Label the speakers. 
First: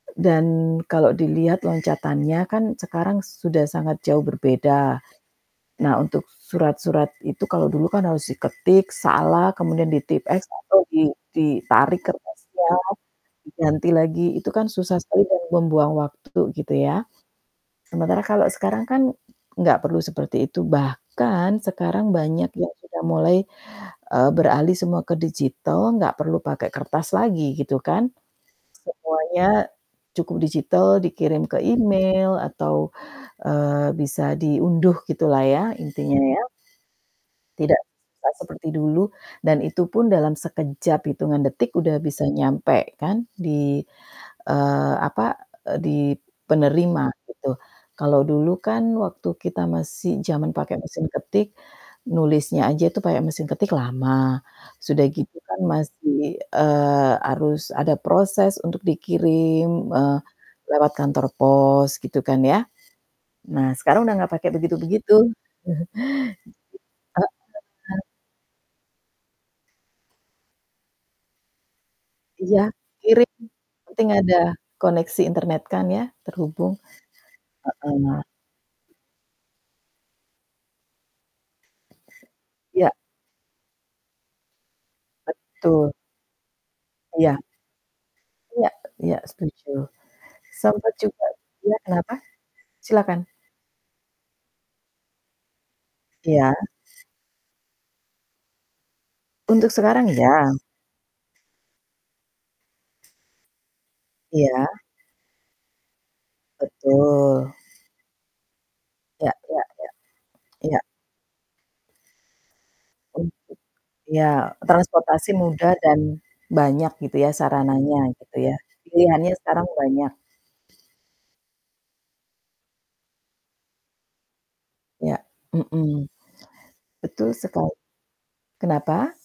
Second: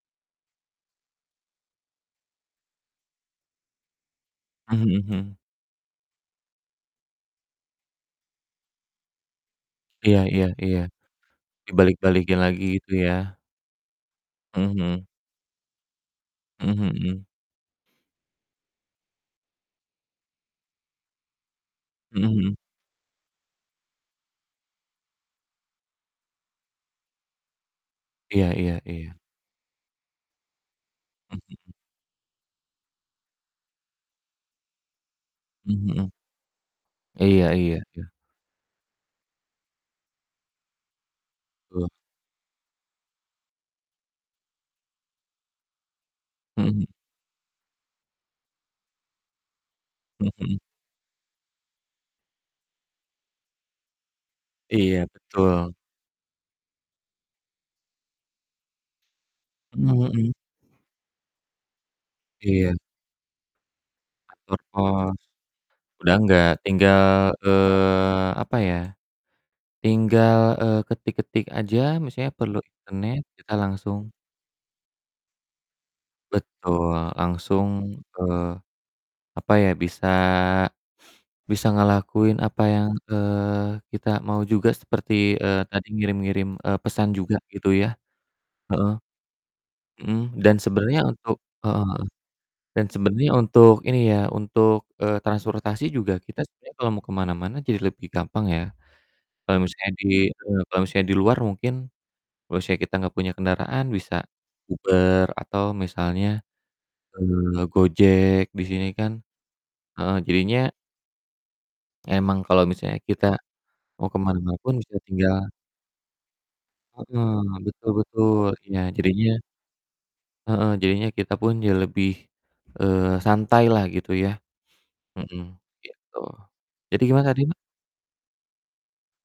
Speaker 1: Dan kalau dilihat loncatannya kan sekarang sudah sangat jauh
Speaker 2: Mmm,
Speaker 1: berbeda.
Speaker 2: mhm mhm.
Speaker 1: Nah, untuk surat-surat itu, kalau dulu kan harus diketik, salah, kemudian
Speaker 2: Iya
Speaker 1: di-Tipp-X,
Speaker 2: iya iya,
Speaker 1: atau di ditarik
Speaker 2: dibalik-balikin lagi
Speaker 1: kertasnya,
Speaker 2: gitu ya.
Speaker 1: diganti lagi, itu kan
Speaker 2: Mhm
Speaker 1: susah
Speaker 2: mhm.
Speaker 1: sekali dan membuang waktu gitu
Speaker 2: Mhm
Speaker 1: ya,
Speaker 2: mhm.
Speaker 1: sementara kalau sekarang kan nggak perlu seperti itu, bahkan sekarang
Speaker 2: Mhm
Speaker 1: banyak
Speaker 2: mhm.
Speaker 1: yang sudah mulai, eee, beralih semua ke digital, nggak perlu pakai kertas lagi, gitu kan.
Speaker 2: Iya iya iya.
Speaker 1: Semuanya cukup digital,
Speaker 2: Mhm,
Speaker 1: dikirim ke
Speaker 2: mmm.
Speaker 1: email atau, eee, bisa diunduh gitulah ya
Speaker 2: Mmm, mhm.
Speaker 1: intinya ya.
Speaker 2: Iya iya
Speaker 1: Tidak
Speaker 2: iya.
Speaker 1: susah seperti dulu dan itupun dalam sekejap, hitungan detik
Speaker 2: Betul.
Speaker 1: udah bisa nyampai kan di eee, apa, eee, di
Speaker 2: Mhm.
Speaker 1: penerima gitu. Kalau dulu kan waktu kita masih
Speaker 2: Mmm,
Speaker 1: zaman
Speaker 2: mhm.
Speaker 1: pakai mesin ketik, nulisnya aja itu pakai mesin ketik lama, sudah
Speaker 2: Iya,
Speaker 1: gitu kan
Speaker 2: betul.
Speaker 1: masih, eee, harus ada proses untuk dikirim,
Speaker 2: Mhm
Speaker 1: eee,
Speaker 2: mhm.
Speaker 1: lewat kantor pos gitu kan ya.
Speaker 2: Iya.
Speaker 1: Nah, sekarang udah ga pake
Speaker 2: Kantor
Speaker 1: begitu-begitu.
Speaker 2: pos, udah nggak, tinggal,
Speaker 1: Heeh.
Speaker 2: eee, apa ya, tinggal, eee, ketik-ketik aja, misalnya perlu
Speaker 1: Iya,
Speaker 2: internet,
Speaker 1: kirim,
Speaker 2: kita langsung
Speaker 1: penting ada koneksi internet kan ya, terhubung,
Speaker 2: Betul, langsung, eee,
Speaker 1: heeh.
Speaker 2: apa ya, bisa bisa ngelakuin apa yang,
Speaker 1: Iya.
Speaker 2: eee, kita mau juga seperti, eee, tadi
Speaker 1: Betul.
Speaker 2: ngirim-ngirim, eee, pesan juga
Speaker 1: Iya.
Speaker 2: gitu ya,
Speaker 1: Iya
Speaker 2: heeh.
Speaker 1: iya, setuju,
Speaker 2: Mhm, dan
Speaker 1: sempat
Speaker 2: sebenernya
Speaker 1: juga
Speaker 2: untuk
Speaker 1: iya,
Speaker 2: heeh heeh,
Speaker 1: kenapa?
Speaker 2: dan
Speaker 1: Silahkan.
Speaker 2: sebenernya untuk ini ya, untuk, eee, transportasi juga kita
Speaker 1: Iya.
Speaker 2: sebenernya kalo mau ke mana-mana jadi lebih gampang ya, kalo
Speaker 1: Untuk
Speaker 2: misalnya di
Speaker 1: sekarang, ya.
Speaker 2: eee, ya di luar mungkin, kalo misalnya kita gak punya kendaraan bisa
Speaker 1: Iya.
Speaker 2: Uber atau misalnya,
Speaker 1: Betul
Speaker 2: eee, Gojek, di sini kan
Speaker 1: Ya ya ya.
Speaker 2: heeh, jadinya
Speaker 1: Iya.
Speaker 2: emang kalo misalnya kita
Speaker 1: Untuk
Speaker 2: mau ke
Speaker 1: iya,
Speaker 2: mana-mana pun bisa
Speaker 1: transportasi
Speaker 2: tinggal
Speaker 1: mudah dan banyak gitu ya,
Speaker 2: Heeh, betul
Speaker 1: sarananya gitu
Speaker 2: betul,
Speaker 1: ya,
Speaker 2: iya, jadinya
Speaker 1: pilihannya sekarang banyak.
Speaker 2: Heeh, jadinya kita pun jadi lebih, eee, santai lah, gitu ya.
Speaker 1: Iya,
Speaker 2: Mhm,
Speaker 1: mhm,
Speaker 2: gitu. Jadi gimana
Speaker 1: betul
Speaker 2: tadi, Mbak?
Speaker 1: sekali. Kenapa?